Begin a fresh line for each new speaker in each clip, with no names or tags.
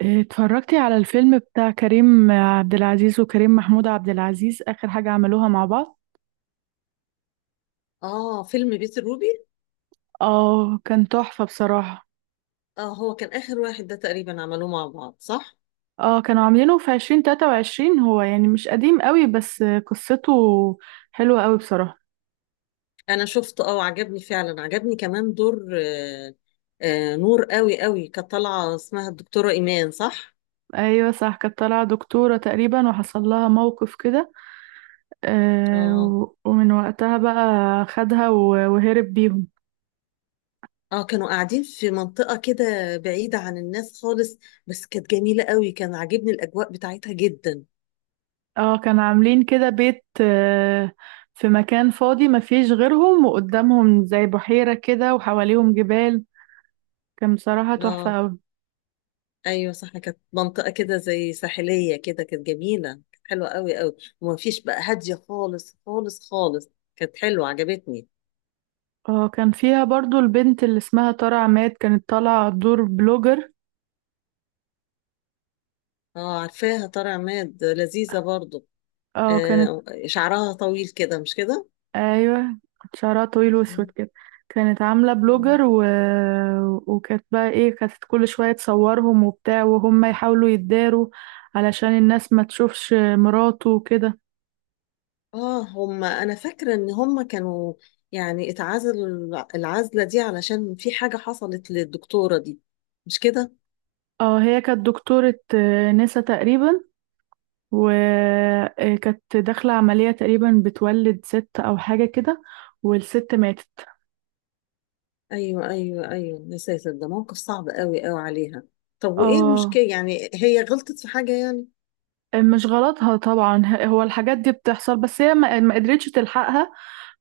اتفرجتي على الفيلم بتاع كريم عبد العزيز وكريم محمود عبد العزيز آخر حاجة عملوها مع بعض؟
اه فيلم بيت الروبي.
اه كان تحفة بصراحة.
اه هو كان آخر واحد ده تقريبا عملوه مع بعض، صح؟
اه كانوا عاملينه في 2023، هو يعني مش قديم قوي، بس قصته حلوة قوي بصراحة.
أنا شفته اه، وعجبني فعلا، عجبني كمان دور نور قوي قوي كانت طالعة، اسمها الدكتورة إيمان، صح؟
ايوه صح، كانت طالعة دكتورة تقريبا وحصل لها موقف كده.
اه،
آه ومن وقتها بقى خدها وهرب بيهم.
اه، كانوا قاعدين في منطقة كده بعيدة عن الناس خالص، بس كانت جميلة قوي، كان عاجبني الأجواء بتاعتها جدا.
اه كانوا عاملين كده بيت، في مكان فاضي ما فيش غيرهم، وقدامهم زي بحيرة كده وحواليهم جبال. كان بصراحة
اه،
تحفة أوي.
ايوه صح، كانت منطقة كده زي ساحلية كده، كانت جميلة، كانت حلوة قوي قوي، وما فيش بقى، هادية خالص خالص خالص، كانت حلوة، عجبتني.
اه كان فيها برضو البنت اللي اسمها ترى عماد، كانت طالعة دور بلوجر.
اه، عارفاها طارق عماد، لذيذة برضو.
اه كانت.
آه، شعرها طويل كده، مش كده؟
ايوه، كانت شعرها طويل واسود
مم.
كده. كانت عاملة
مم.
بلوجر وكانت بقى ايه، كانت كل شوية تصورهم وبتاع، وهم يحاولوا يتداروا علشان الناس ما تشوفش مراته وكده.
اه، هم، انا فاكرة ان هم كانوا يعني اتعزلوا العزلة دي علشان في حاجة حصلت للدكتورة دي، مش كده؟
اه هي كانت دكتورة، نسا تقريبا، وكانت داخلة عملية تقريبا بتولد ست أو حاجة كده، والست ماتت.
ايوه ايوه ايوه، يا ساتر، ده موقف صعب قوي قوي عليها. طب وايه
اه
المشكلة يعني، هي غلطت في حاجة يعني؟
مش غلطها طبعا، هو الحاجات دي بتحصل، بس هي ما قدرتش تلحقها.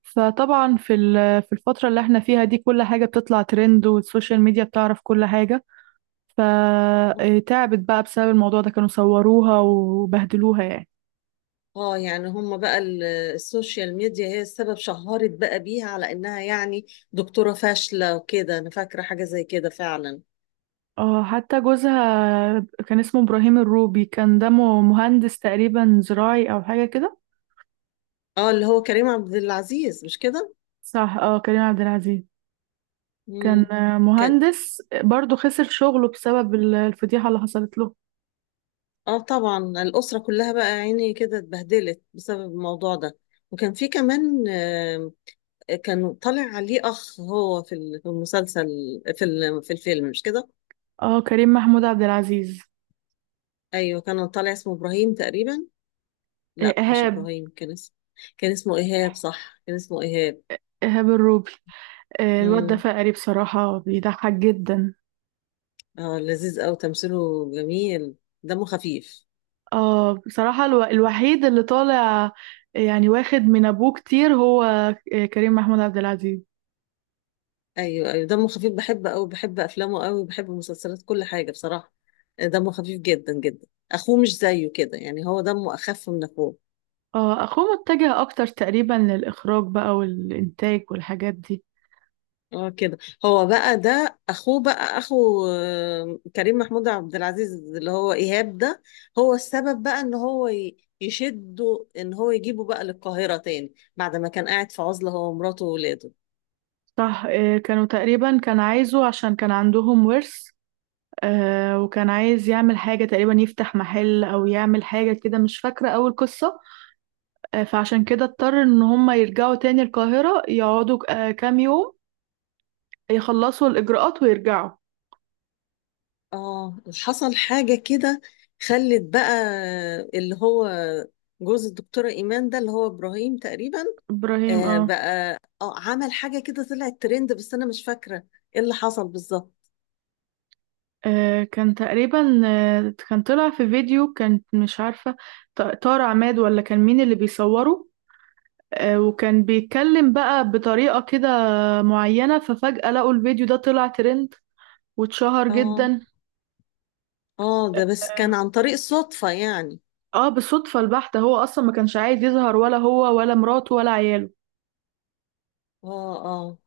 فطبعا في الفترة اللي احنا فيها دي، كل حاجة بتطلع ترند، والسوشيال ميديا بتعرف كل حاجة. فتعبت بقى بسبب الموضوع ده، كانوا صوروها وبهدلوها يعني.
اه، يعني هم بقى السوشيال ميديا هي السبب، شهرت بقى بيها على انها يعني دكتورة فاشلة وكده، انا فاكرة حاجة زي كده فعلا.
اه حتى جوزها كان اسمه إبراهيم الروبي، كان دمه مهندس تقريبا زراعي أو حاجة كده.
اه، اللي هو كريم عبد العزيز، مش كده؟
صح اه كريم عبد العزيز. كان،
امم. كان.
مهندس برضه، خسر شغله بسبب الفضيحة اللي حصلت له.
اه، طبعا الأسرة كلها بقى عيني كده اتبهدلت بسبب الموضوع ده، وكان في كمان كان طالع عليه اخ هو في المسلسل، في الفيلم، مش كده؟
اه كريم محمود عبد العزيز.
ايوه كان طالع اسمه ابراهيم تقريبا. لا مش
إيهاب.
ابراهيم، كان اسمه. كان اسمه ايهاب، صح، كان اسمه ايهاب.
إيهاب الروبي. الواد ده
امم.
فقري بصراحة، بيضحك جدا.
اه، لذيذ قوي، تمثيله جميل، دمه خفيف.
اه بصراحة الوحيد اللي طالع يعني واخد من أبوه كتير هو، كريم محمود عبد العزيز.
ايوه ايوه، دمه خفيف، بحب قوي، بحب افلامه قوي، بحب مسلسلات، كل حاجه بصراحه. دمه خفيف جدا جدا، اخوه مش زيه كده يعني، هو دمه اخف من اخوه.
اه أخوه متجه أكتر تقريبا للإخراج بقى والإنتاج والحاجات دي.
اه، كده. هو بقى ده اخوه، بقى اخو كريم محمود عبد العزيز، اللي هو ايهاب ده، هو السبب بقى ان هو يشده ان هو يجيبه بقى للقاهره تاني، بعد ما كان قاعد في عزله هو ومراته واولاده.
صح، كانوا تقريبا كان عايزه عشان كان عندهم ورث. آه وكان عايز يعمل حاجة تقريبا، يفتح محل أو يعمل حاجة كده، مش فاكرة أول قصة. آه فعشان كده اضطر إن هما يرجعوا تاني القاهرة، يقعدوا كام يوم يخلصوا الإجراءات ويرجعوا.
اه، حصل حاجة كده، خلت بقى، اللي هو جوز الدكتورة إيمان ده، اللي هو إبراهيم تقريبا،
إبراهيم اه.
بقى عمل حاجة كده طلعت ترند، بس أنا مش فاكرة إيه اللي حصل بالظبط.
كان تقريبا، كان طلع في فيديو، كان مش عارفة طارق عماد ولا كان مين اللي بيصوره. وكان بيتكلم بقى بطريقة كده معينة، ففجأة لقوا الفيديو ده طلع ترند واتشهر
اه
جدا.
اه، ده بس كان
آه.
عن طريق الصدفة يعني.
اه بالصدفة البحتة، هو اصلا ما كانش عايز يظهر ولا هو ولا مراته ولا عياله.
اه اه،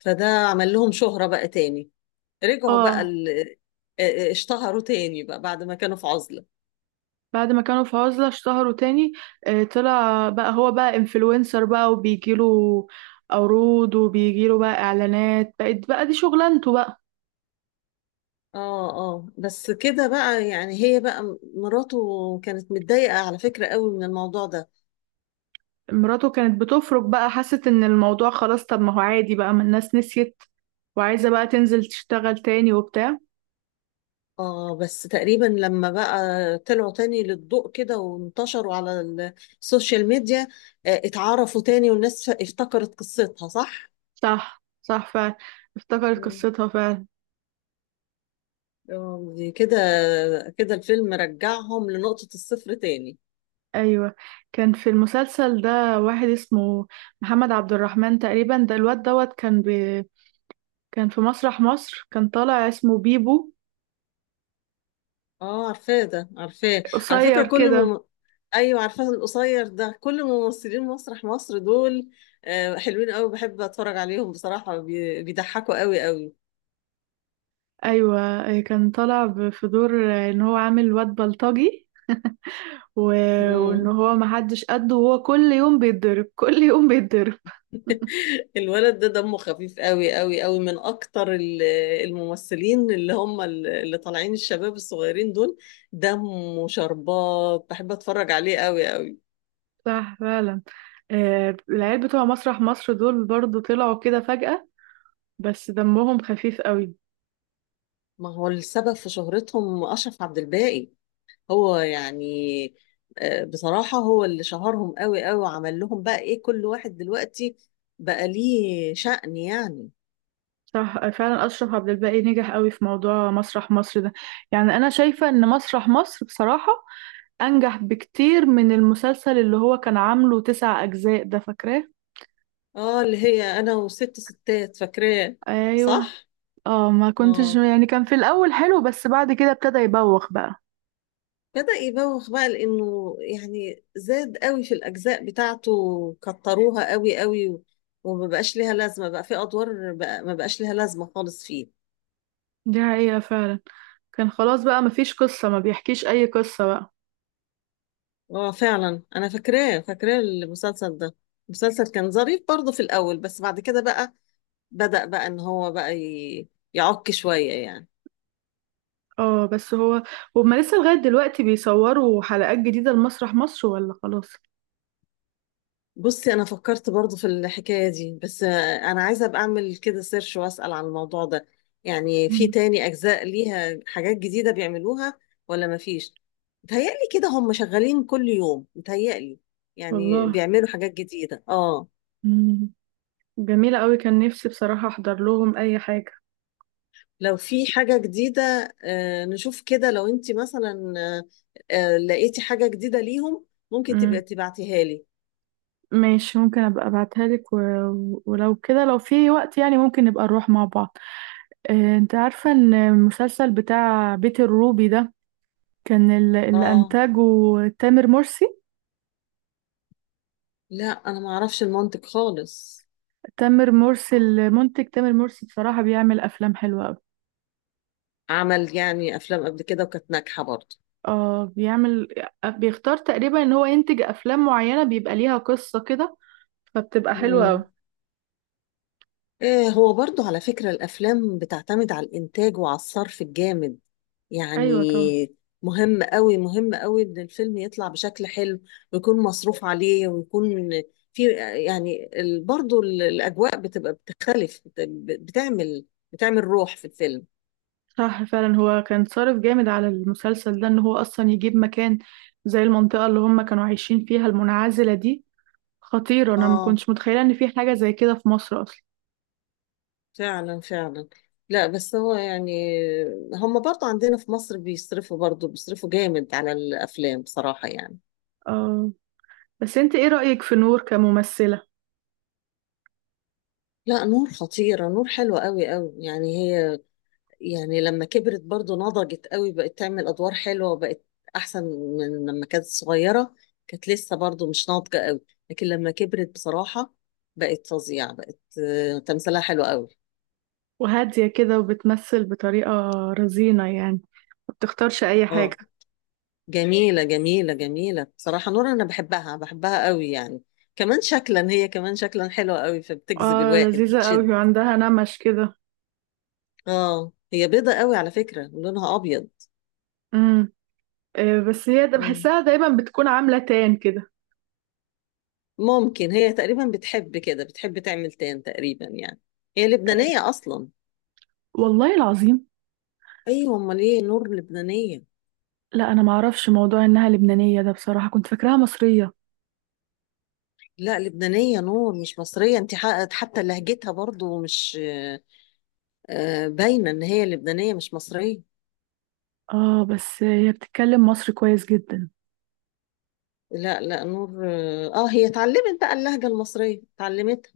فده عمل لهم شهرة بقى تاني، رجعوا بقى
اه
آه، اشتهروا تاني بقى بعد ما كانوا في عزلة.
بعد ما كانوا في عزلة اشتهروا تاني. آه طلع بقى هو بقى انفلونسر بقى، وبيجيله عروض، وبيجيله بقى اعلانات، بقت بقى دي شغلانته بقى.
اه اه، بس كده بقى يعني، هي بقى مراته كانت متضايقة على فكرة قوي من الموضوع ده.
مراته كانت بتفرج بقى، حست ان الموضوع خلاص، طب ما هو عادي بقى، ما الناس نسيت، وعايزة بقى تنزل تشتغل تاني وبتاع.
اه، بس تقريبا لما بقى طلعوا تاني للضوء كده وانتشروا على السوشيال ميديا، آه اتعرفوا تاني، والناس افتكرت قصتها، صح؟
صح، صح، فعلا، افتكرت
مم.
قصتها فعلا.
دي كده، كده الفيلم رجعهم لنقطة الصفر تاني.
ايوه كان في المسلسل ده واحد اسمه محمد عبد الرحمن تقريبا، ده الواد دوت كان كان في مسرح مصر، كان طالع اسمه بيبو،
اه، عارفاه ده، عارفاه. على فكرة
قصير كده.
ايوه عارفاه، القصير ده، كل ممثلين مسرح مصر دول حلوين قوي، بحب اتفرج عليهم بصراحة، بيضحكوا قوي قوي.
ايوه كان طالع في دور ان هو عامل واد بلطجي و... وان
مم.
هو محدش قده، وهو كل يوم بيتضرب، كل يوم بيتضرب.
الولد ده دمه خفيف قوي قوي قوي، من اكتر الممثلين، اللي هم اللي طالعين، الشباب الصغيرين دول، دمه شربات، بحب اتفرج عليه قوي قوي.
صح فعلا.
مم.
العيال بتوع مسرح مصر دول برضو طلعوا كده فجأة، بس دمهم خفيف قوي.
ما هو السبب في شهرتهم اشرف عبد الباقي، هو يعني بصراحة هو اللي شهرهم قوي قوي، وعمل لهم بقى ايه، كل واحد دلوقتي بقى ليه شأن يعني.
صح فعلا، أشرف عبد الباقي نجح قوي في موضوع مسرح مصر ده، يعني أنا شايفة إن مسرح مصر بصراحة أنجح بكتير من المسلسل اللي هو كان عامله تسع أجزاء، ده فاكراه؟
اه، اللي هي انا وست ستات، فاكراه،
أيوه.
صح.
اه ما كنتش
اه،
يعني، كان في الأول حلو بس بعد كده ابتدى يبوخ بقى.
بدأ يبوخ بقى، لانه يعني زاد قوي في الاجزاء بتاعته، كتروها قوي قوي وما بقاش ليها لازمة بقى في ادوار بقى، ما بقاش ليها لازمة خالص فيه.
دي حقيقة فعلا، كان خلاص بقى مفيش قصة، ما بيحكيش أي قصة بقى.
اه فعلا، انا فاكراه فاكراه المسلسل ده، المسلسل كان ظريف برضه في الاول، بس بعد كده بقى بدأ بقى ان هو بقى يعك شوية يعني.
اه بس هو، هما لسه لغاية دلوقتي بيصوروا حلقات جديدة لمسرح مصر ولا خلاص؟
بصي، انا فكرت برضو في الحكاية دي، بس انا عايزة ابقى اعمل كده سيرش واسأل عن الموضوع ده، يعني في
مم.
تاني اجزاء ليها حاجات جديدة بيعملوها ولا مفيش. متهيألي كده هم شغالين كل يوم، متهيألي يعني
والله.
بيعملوا حاجات جديدة اه.
مم. جميلة قوي، كان نفسي بصراحة احضر لهم اي حاجة.
لو في حاجة جديدة، نشوف كده، لو انت مثلا لقيتي حاجة جديدة ليهم ممكن تبقى
امم.
تبعتيها لي.
ماشي، ممكن ابقى ابعتها لك ولو كده، لو في وقت يعني ممكن نبقى نروح مع بعض. انت عارفة ان المسلسل بتاع بيت الروبي ده كان اللي
اه،
انتاجه تامر مرسي.
لا انا ما اعرفش المنطق خالص.
تامر مرسي المنتج، تامر مرسي بصراحة بيعمل افلام حلوة قوي.
عمل يعني افلام قبل كده وكانت ناجحه برضه.
اه بيعمل، بيختار تقريبا ان هو ينتج افلام معينة بيبقى ليها قصة كده، فبتبقى حلوة
امم.
قوي.
إيه، هو برضه على فكره الافلام بتعتمد على الانتاج وعلى الصرف الجامد يعني،
ايوه طبعا.
مهم قوي مهم قوي ان الفيلم يطلع بشكل حلو، ويكون مصروف عليه، ويكون في يعني برضه الاجواء بتبقى بتختلف، بتعمل، بتعمل روح في الفيلم.
صح فعلا، هو كان صارف جامد على المسلسل ده ان هو اصلا يجيب مكان زي المنطقة اللي هم كانوا عايشين فيها المنعزلة دي، خطيرة، انا ما
اه
كنتش متخيلة ان في حاجة زي كده في مصر اصلا.
فعلا فعلا. لا بس هو يعني، هم برضه عندنا في مصر بيصرفوا، برضه بيصرفوا جامد على الأفلام بصراحة يعني.
آه. بس انت ايه رأيك في نور كممثلة؟
لا نور خطيرة، نور حلوة قوي قوي يعني، هي يعني لما كبرت برضه نضجت قوي، بقت تعمل أدوار حلوة، وبقت أحسن من لما كانت صغيرة، كانت لسه برضه مش ناضجة قوي، لكن لما كبرت بصراحة بقت فظيعة، بقت تمثيلها حلو قوي.
وهادية كده وبتمثل بطريقة رزينة يعني، ما بتختارش اي حاجة.
اه، جميلة جميلة جميلة بصراحة، نور أنا بحبها بحبها قوي يعني، كمان شكلا، هي كمان شكلا حلوة قوي، فبتجذب
اه
الواحد،
لذيذة قوي،
بتشد.
وعندها نمش كده.
اه، هي بيضة قوي على فكرة، لونها أبيض.
امم. بس هي ده
مم.
بحسها دايما بتكون عاملة تان كده.
ممكن هي تقريبا بتحب كده، بتحب تعمل تان تقريبا يعني، هي لبنانية أصلا.
والله العظيم.
أيوة، أمال إيه، نور لبنانية.
لا انا ما اعرفش موضوع انها لبنانية ده، بصراحة كنت فاكراها مصرية.
لا لبنانية، نور مش مصرية، أنت حققت حتى لهجتها برضو، مش باينة إن هي لبنانية مش مصرية.
اه بس هي بتتكلم مصري كويس جدا.
لا لا، نور اه، هي اتعلمت بقى اللهجة المصرية، اتعلمتها.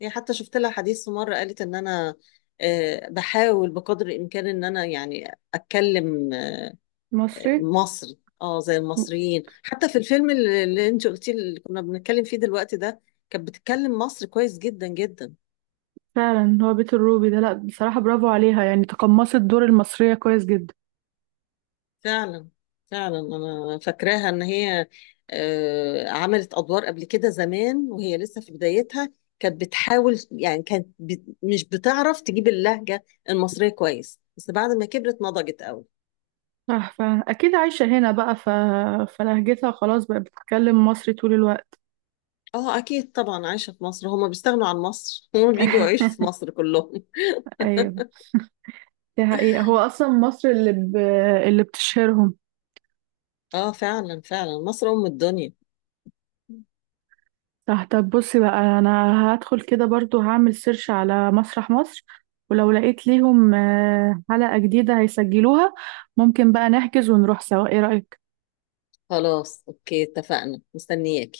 هي حتى شفت لها حديث في مرة، قالت ان انا بحاول بقدر الامكان ان انا يعني اتكلم
مصري.
مصري. اه، زي المصريين، حتى في الفيلم اللي انت قلتيه، اللي كنا بنتكلم فيه دلوقتي ده، كانت بتتكلم مصري كويس جدا جدا.
فعلا، هو بيت الروبي ده، لا بصراحة برافو عليها، يعني تقمصت دور المصرية كويس جدا.
فعلا فعلا، انا فاكراها ان هي عملت ادوار قبل كده زمان، وهي لسه في بدايتها، كانت بتحاول يعني، كانت مش بتعرف تجيب اللهجة المصرية كويس، بس بعد ما كبرت نضجت قوي.
صح فعلا، اكيد عايشة هنا بقى، فلهجتها خلاص بقى بتتكلم مصري طول الوقت.
اه اكيد طبعا، عايشة في مصر، هما بيستغنوا عن مصر هما بيجوا يعيشوا في مصر كلهم.
ايوه، دي حقيقة، هو اصلا مصر اللي بتشهرهم.
اه فعلا فعلا، مصر ام الدنيا.
صح، طب بصي بقى، انا هدخل كده برضو، هعمل سيرش على مسرح مصر، ولو لقيت ليهم حلقة جديدة هيسجلوها، ممكن بقى نحجز ونروح سوا، ايه رأيك؟
خلاص اوكي اتفقنا، مستنياك.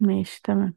ماشي تمام.